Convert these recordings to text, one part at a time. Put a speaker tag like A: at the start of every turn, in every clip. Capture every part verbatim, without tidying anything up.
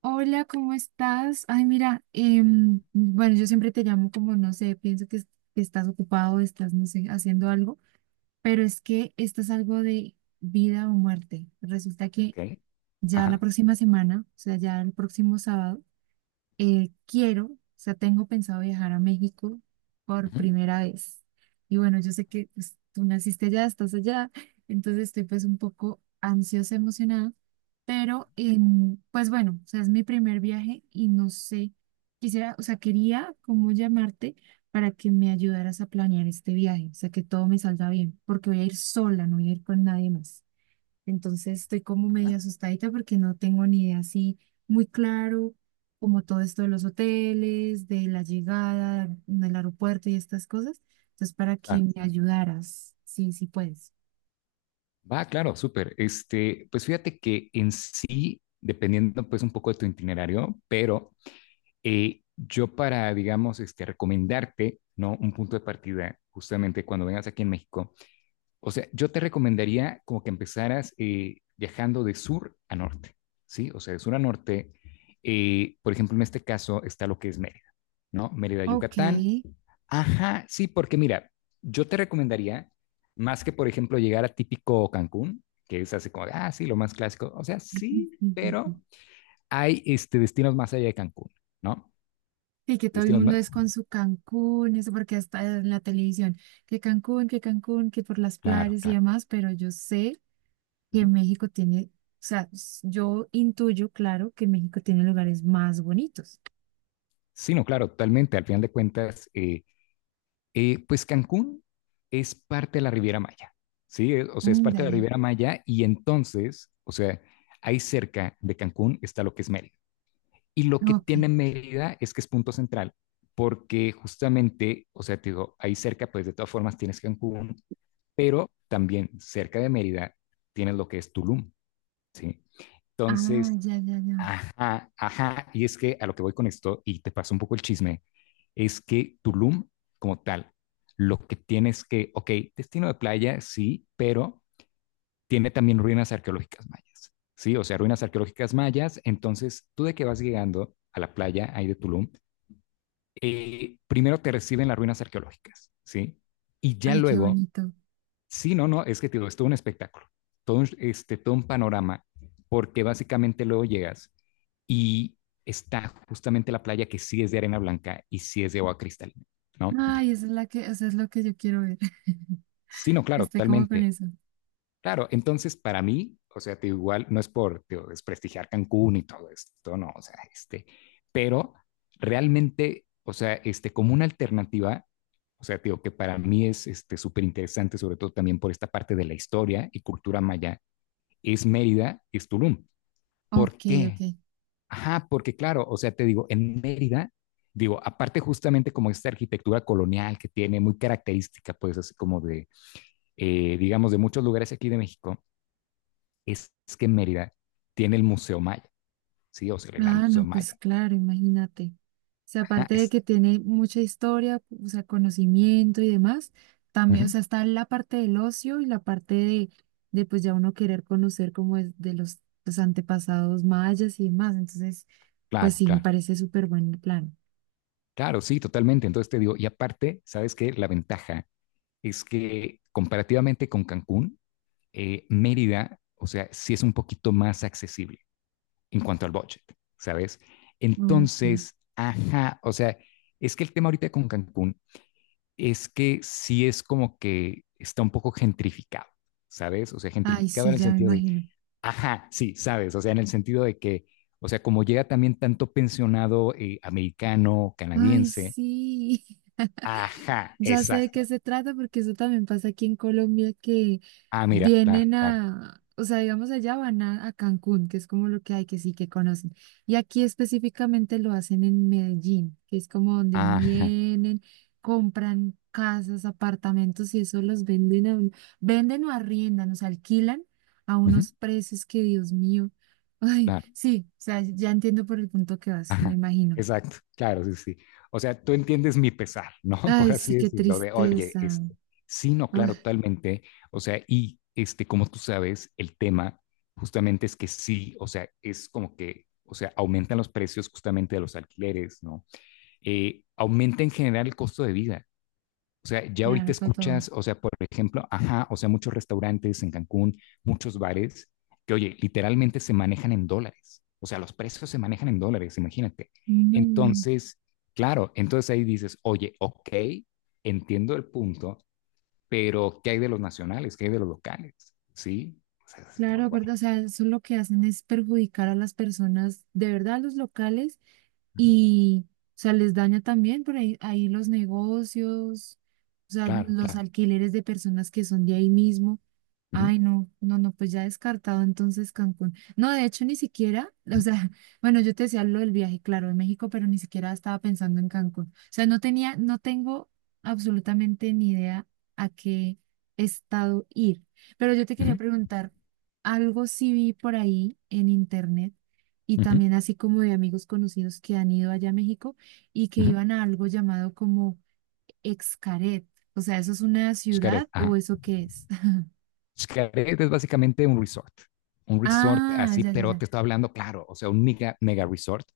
A: Hola, ¿cómo estás? Ay, mira, em, bueno, yo siempre te llamo como, no sé, pienso que, es- que estás ocupado, estás, no sé, haciendo algo, pero es que esto es algo de vida o muerte. Resulta que
B: Ok,
A: ya la
B: ajá,
A: próxima semana, o sea, ya el próximo sábado, eh, quiero, o sea, tengo pensado viajar a México por
B: ujú,
A: primera vez. Y bueno, yo sé que pues, tú naciste allá, estás allá, entonces estoy pues un poco ansiosa, emocionada, pero em, pues bueno, o sea, es mi primer viaje y no sé, quisiera, o sea, quería como llamarte para que me ayudaras a planear este viaje, o sea, que todo me salga bien, porque voy a ir sola, no voy a ir con nadie más. Entonces estoy como
B: ajá,
A: medio asustadita porque no tengo ni idea así muy claro como todo esto de los hoteles, de la llegada, del aeropuerto y estas cosas. Entonces para que
B: claro,
A: me
B: claro.
A: ayudaras, sí, sí puedes.
B: Va, claro, súper. Este, pues fíjate que en sí, dependiendo pues un poco de tu itinerario, pero eh, yo para, digamos, este, recomendarte, ¿no? Un punto de partida, justamente cuando vengas aquí en México, o sea, yo te recomendaría como que empezaras eh, viajando de sur a norte, ¿sí? O sea, de sur a norte, eh, por ejemplo, en este caso está lo que es Mérida, ¿no? Mérida,
A: Ok.
B: Yucatán. Ajá, sí, porque mira, yo te recomendaría, más que por ejemplo llegar a típico Cancún, que es así como, de, ah, sí, lo más clásico, o sea, sí,
A: Ujú.
B: pero hay este, destinos más allá de Cancún, ¿no?
A: Y que todo el
B: Destinos
A: mundo
B: más,
A: es con su Cancún, eso porque hasta en la televisión, que Cancún, que Cancún, que por las
B: claro,
A: playas y
B: claro.
A: demás, pero yo sé que
B: Ujú.
A: México tiene, o sea, s- yo intuyo, claro, que México tiene lugares más bonitos.
B: Sí, no, claro, totalmente, al final de cuentas, eh, eh, pues Cancún es parte de la Riviera Maya, ¿sí? Eh, O sea, es
A: Mm, ya,
B: parte de la
A: ya,
B: Riviera Maya y entonces, o sea, ahí cerca de Cancún está lo que es Mérida. Y lo que
A: ok.
B: tiene Mérida es que es punto central, porque justamente, o sea, te digo, ahí cerca, pues de todas formas tienes Cancún, pero también cerca de Mérida tienes lo que es Tulum, ¿sí?
A: Ah,
B: Entonces,
A: ya, ya, ya.
B: ajá, ajá, y es que a lo que voy con esto, y te paso un poco el chisme, es que Tulum como tal, lo que tienes que, ok, destino de playa, sí, pero tiene también ruinas arqueológicas mayas, ¿sí? O sea, ruinas arqueológicas mayas. Entonces, tú de que vas llegando a la playa ahí de Tulum, eh, primero te reciben las ruinas arqueológicas, ¿sí? Y ya
A: Ay, qué
B: luego,
A: bonito.
B: sí, no, no, es que tío, es todo un espectáculo, todo un, este, todo un panorama, porque básicamente luego llegas y está justamente la playa que sí es de arena blanca y sí es de agua cristalina, ¿no?
A: Ay, esa es la que, o sea, es lo que yo quiero ver.
B: Sí, no, claro,
A: Estoy como con
B: totalmente.
A: eso.
B: Claro, entonces para mí, o sea, te digo, igual no es por te digo, desprestigiar Cancún y todo esto, no, o sea, este, pero realmente, o sea, este, como una alternativa, o sea, te digo que para mí es este súper interesante, sobre todo también por esta parte de la historia y cultura maya, es Mérida, es Tulum. ¿Por
A: Ok, ok.
B: qué? Ajá, porque claro, o sea, te digo, en Mérida, digo, aparte justamente como esta arquitectura colonial que tiene muy característica, pues así como de, eh, digamos, de muchos lugares aquí de México, es que Mérida tiene el Museo Maya, ¿sí? O sea, el Gran
A: Ah,
B: Museo
A: no, pues
B: Maya.
A: claro, imagínate. O sea,
B: Ajá,
A: aparte de
B: es,
A: que tiene mucha historia, o sea, conocimiento y demás,
B: uh
A: también, o
B: -huh.
A: sea, está la parte del ocio y la parte de, de pues ya uno querer conocer como es de los, los antepasados mayas y demás. Entonces, pues
B: Claro,
A: sí, me
B: claro,
A: parece súper buen plan.
B: claro, sí, totalmente. Entonces te digo, y aparte, ¿sabes qué? La ventaja es que comparativamente con Cancún, eh, Mérida, o sea, sí es un poquito más accesible en cuanto al budget, ¿sabes?
A: Ok.
B: Entonces, ajá, o sea, es que el tema ahorita con Cancún es que sí es como que está un poco gentrificado, ¿sabes? O sea,
A: Ay,
B: gentrificado
A: sí,
B: en el
A: ya me
B: sentido de,
A: imagino.
B: ajá, sí, sabes, o sea, en el sentido de que, o sea, como llega también tanto pensionado eh, americano,
A: Ay,
B: canadiense,
A: sí.
B: ajá,
A: Ya sé de qué
B: exacto.
A: se trata porque eso también pasa aquí en Colombia que
B: Ah, mira, claro,
A: vienen
B: claro,
A: a, o sea, digamos allá van a, a Cancún, que es como lo que hay, que sí que conocen. Y aquí específicamente lo hacen en Medellín, que es como donde
B: ajá,
A: vienen, compran casas, apartamentos y eso los venden a un- venden o arriendan, o sea, alquilan a
B: ujú,
A: unos precios que, Dios mío. Ay,
B: claro,
A: sí, o sea, ya entiendo por el punto que vas, me
B: ajá,
A: imagino.
B: exacto, claro, sí, sí. O sea, tú entiendes mi pesar, ¿no? Por
A: Ay, sí,
B: así
A: qué
B: decirlo, de, oye,
A: tristeza.
B: este, sí, no,
A: Uf,
B: claro, totalmente. O sea, y este, como tú sabes, el tema justamente es que sí, o sea, es como que, o sea, aumentan los precios justamente de los alquileres, ¿no? eh, aumenta en general el costo de vida. O sea, ya
A: me
B: ahorita
A: agotó todo.
B: escuchas, o sea, por ejemplo, ajá, o sea, muchos restaurantes en Cancún, muchos bares, que oye, literalmente se manejan en dólares. O sea, los precios se manejan en dólares, imagínate.
A: No.
B: Entonces, claro, entonces ahí dices, oye, ok, entiendo el punto, pero ¿qué hay de los nacionales? ¿Qué hay de los locales? ¿Sí? O sea, es
A: Claro,
B: como de, guay.
A: aparte, o sea, eso lo que hacen es perjudicar a las personas, de verdad, a los locales, y, o sea, les daña también por ahí, ahí los negocios, o sea,
B: Claro,
A: los
B: claro.
A: alquileres de personas que son de ahí mismo.
B: Ujú,
A: Ay, no, no, no, pues ya descartado entonces Cancún. No, de hecho, ni siquiera, o
B: ujú,
A: sea, bueno, yo te decía lo del viaje, claro, de México, pero ni siquiera estaba pensando en Cancún. O sea, no tenía, no tengo absolutamente ni idea a qué estado ir. Pero yo te quería
B: ujú,
A: preguntar. Algo sí vi por ahí en internet y
B: ujú,
A: también así como de amigos conocidos que han ido allá a México y que
B: ujú.
A: iban a algo llamado como Xcaret. O sea, ¿eso es una
B: Es que,
A: ciudad o
B: ajá.
A: eso qué es?
B: Xcaret es básicamente un resort, un resort
A: Ah,
B: así,
A: ya, ya,
B: pero
A: ya.
B: te estoy hablando, claro, o sea, un mega, mega resort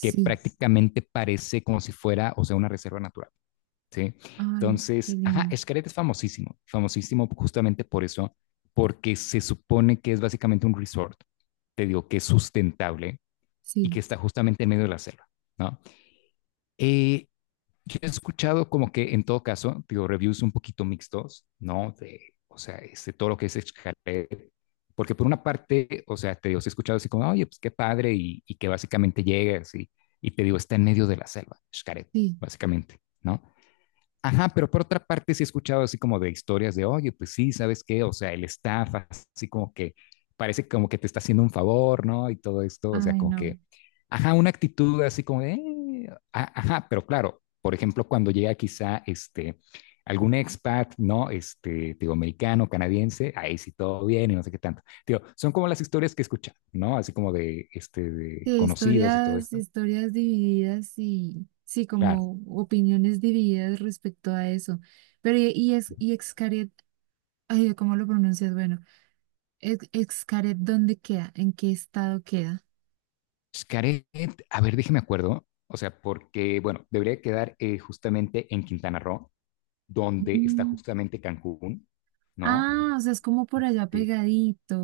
B: que prácticamente parece como si fuera, o sea, una reserva natural, ¿sí?
A: Ay, qué
B: Entonces, ajá,
A: lindo.
B: Xcaret es famosísimo, famosísimo justamente por eso, porque se supone que es básicamente un resort, te digo, que es sustentable y
A: Sí,
B: que está justamente en medio de la selva, ¿no? Eh, yo he escuchado como que en todo caso, digo, reviews un poquito mixtos, ¿no? De, o sea, este, todo lo que es Xcaret, porque por una parte, o sea, te digo, sí he escuchado así como, oye, pues qué padre, y, y que básicamente llegas y, y te digo, está en medio de la selva, Xcaret,
A: sí.
B: básicamente, ¿no? Ajá, pero por otra parte sí he escuchado así como de historias de, oye, pues sí, ¿sabes qué? O sea, el staff así como que parece como que te está haciendo un favor, ¿no? Y todo esto, o sea,
A: Ay,
B: como
A: no.
B: que, ajá, una actitud así como de, eh, a- ajá, pero claro, por ejemplo, cuando llega quizá este, algún expat, ¿no? Este, digo, americano, canadiense, ahí sí todo bien y no sé qué tanto. Digo, son como las historias que escuchan, ¿no? Así como de, este, de
A: Sí,
B: conocidos y todo
A: historias,
B: esto.
A: historias divididas y sí,
B: Claro.
A: como opiniones divididas respecto a eso. Pero y, y es y Xcaret, ay, ¿cómo lo pronuncias? Bueno. Ex- Xcaret, ¿dónde queda? ¿En qué estado queda?
B: Xcaret, a ver, déjeme acuerdo. O sea, porque, bueno, debería quedar eh, justamente en Quintana Roo, donde está
A: Mm,
B: justamente Cancún, ¿no?
A: ah, o sea, es como por allá
B: Este,
A: pegadito.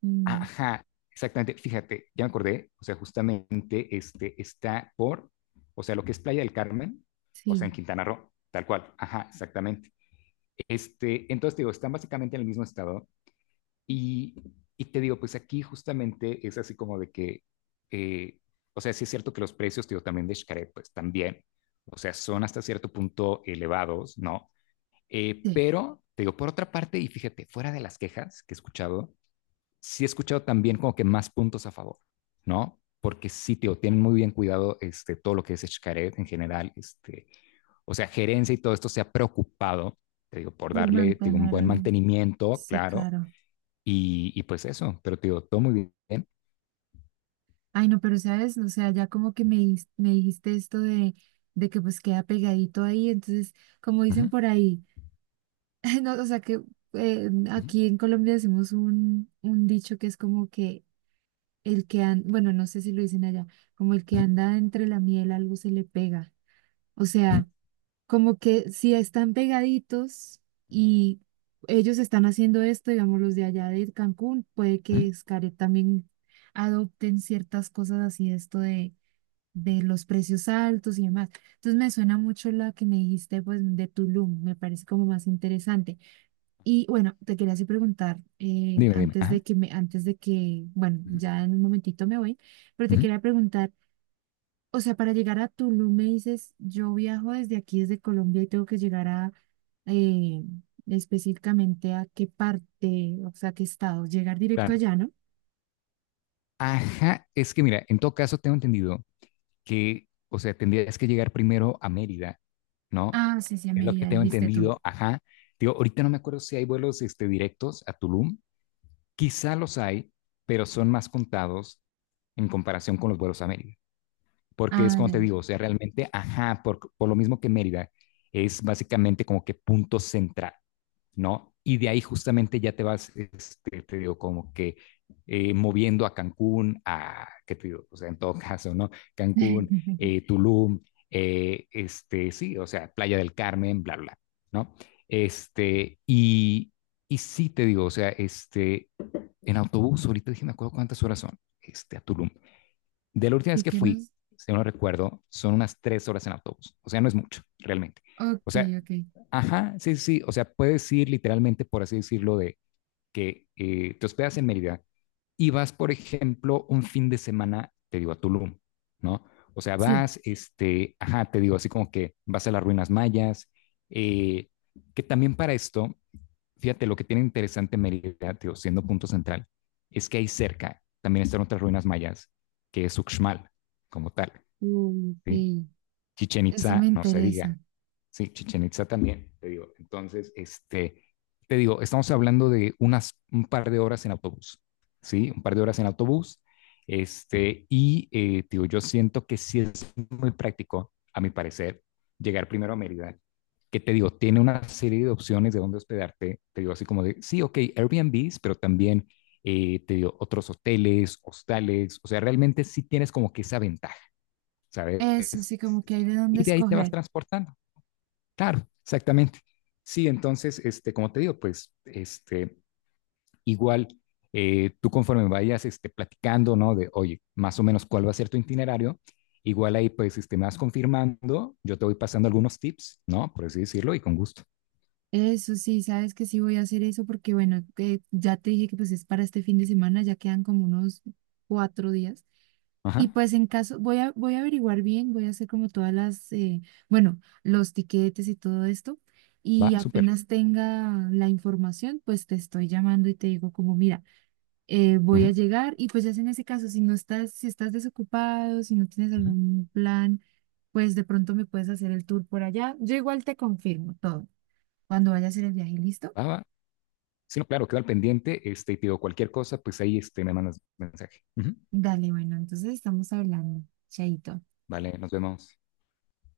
A: Mm,
B: ajá, exactamente. Fíjate, ya me acordé. O sea, justamente este, está por, o sea, lo que es Playa del Carmen, o sea,
A: sí,
B: en Quintana Roo, tal cual. Ajá, exactamente. Este, entonces, te digo, están básicamente en el mismo estado. Y, y te digo, pues aquí justamente es así como de que, eh, o sea, sí es cierto que los precios, te digo, también de Xcaret, pues también, o sea, son hasta cierto punto elevados, ¿no? Eh,
A: sí,
B: pero, te digo, por otra parte, y fíjate, fuera de las quejas que he escuchado, sí he escuchado también como que más puntos a favor, ¿no? Porque sí, te digo, tienen muy bien cuidado este, todo lo que es Xcaret en general, este, o sea, gerencia y todo esto se ha preocupado, te digo, por
A: por
B: darle te digo, un
A: mantener
B: buen
A: el...
B: mantenimiento,
A: Sí,
B: claro,
A: claro.
B: y, y pues eso, pero te digo, todo muy bien.
A: Ay, no, pero sabes, o sea, ya como que me, dis- me dijiste esto de, de que pues queda pegadito ahí, entonces, como dicen
B: Ujú,
A: por ahí, no, o sea, que eh,
B: ujú,
A: aquí en Colombia decimos un, un dicho que es como que el que anda, bueno, no sé si lo dicen allá, como el que
B: ujú,
A: anda entre la miel algo se le pega. O
B: ujú,
A: sea... como que si están pegaditos
B: ujú,
A: y ellos están haciendo esto, digamos, los de allá de Cancún, puede
B: ujú.
A: que Xcaret también adopten ciertas cosas así, esto de, de los precios altos y demás. Entonces me suena mucho la que me dijiste, pues, de Tulum, me parece como más interesante. Y bueno, te quería así preguntar, eh,
B: Dime, dime.
A: antes
B: Ajá.
A: de que me, antes de que, bueno,
B: Ujú,
A: ya en un momentito me voy, pero te
B: ujú,
A: quería preguntar, o sea, para llegar a Tulum me dices, yo viajo desde aquí, desde Colombia, y tengo que llegar a eh, específicamente a qué parte, o sea, qué estado, llegar directo
B: claro.
A: allá, ¿no?
B: Ajá, es que mira, en todo caso tengo entendido que, o sea, tendrías que llegar primero a Mérida, ¿no?
A: Ah, sí, sí, a
B: Es lo que
A: Mérida,
B: tengo
A: dijiste tú.
B: entendido, ajá. Digo, ahorita no me acuerdo si hay vuelos este, directos a Tulum. Quizá los hay, pero son más contados en comparación con los vuelos a Mérida. Porque es
A: Ah,
B: como
A: ya,
B: te
A: ya.
B: digo, o sea, realmente, ajá, por, por lo mismo que Mérida, es básicamente como que punto central, ¿no? Y de ahí justamente ya te vas, este, te digo, como que eh, moviendo a Cancún, a, ¿qué te digo? O sea, en todo caso, ¿no? Cancún, eh, Tulum, eh, este, sí, o sea, Playa del Carmen, bla, bla, ¿no? Este, y, y sí te digo, o sea, este, en autobús, ahorita dije, me acuerdo cuántas horas son, este, a Tulum, de la última vez
A: Sí
B: que
A: que
B: fui,
A: nos.
B: si no recuerdo, son unas tres horas en autobús. O sea, no es mucho, realmente.
A: Ok,
B: O sea,
A: ok.
B: ajá, sí, sí, sí. O sea, puedes ir literalmente, por así decirlo, de que eh, te hospedas en Mérida y vas, por ejemplo, un fin de semana, te digo, a Tulum, ¿no? O sea,
A: Sí.
B: vas, este, ajá, te digo, así como que vas a las ruinas mayas, eh, que también para esto fíjate, lo que tiene interesante Mérida, tío, siendo punto central, es que ahí cerca también están otras ruinas mayas, que es Uxmal, como tal. ¿Sí?
A: Ok.
B: Chichen
A: Eso me
B: Itza, no se
A: interesa.
B: diga. Sí, Chichen Itza también, te digo. Entonces, este, te digo, estamos hablando de unas, un par de horas en autobús, ¿sí? Un par de horas en autobús. Este, y, eh, tío, yo siento que sí es muy práctico, a mi parecer, llegar primero a Mérida que te digo, tiene una serie de opciones de dónde hospedarte. Te digo así como de, sí, ok, Airbnbs, pero también eh, te digo otros hoteles, hostales. O sea, realmente sí tienes como que esa ventaja, ¿sabes?
A: Eso sí, como que hay de dónde
B: Y de ahí te vas
A: escoger.
B: transportando. Claro, exactamente. Sí, entonces, este, como te digo, pues, este, igual, eh, tú conforme vayas, este, platicando, ¿no? De, oye, más o menos cuál va a ser tu itinerario, igual ahí, pues, este, me vas confirmando, yo te voy pasando algunos tips, ¿no? Por así decirlo, y con gusto.
A: Eso sí, sabes que sí voy a hacer eso porque, bueno, que ya te dije que pues es para este fin de semana, ya quedan como unos cuatro días. Y
B: Ajá,
A: pues en caso, voy a, voy a averiguar bien, voy a hacer como todas las, eh, bueno, los tiquetes y todo esto. Y
B: va, súper.
A: apenas tenga la información, pues te estoy llamando y te digo como, mira, eh, voy a
B: Ujú,
A: llegar. Y pues ya es en ese caso, si no estás, si estás desocupado, si no tienes
B: ujú.
A: algún plan, pues de pronto me puedes hacer el tour por allá. Yo igual te confirmo todo. Cuando vaya a hacer el viaje, ¿listo?
B: Va, va. Sí, no, claro, quedo al pendiente. Este, y te digo, cualquier cosa, pues ahí este, me mandas mensaje. Ujú.
A: Dale, bueno, entonces estamos hablando. Chaito.
B: Vale, nos vemos.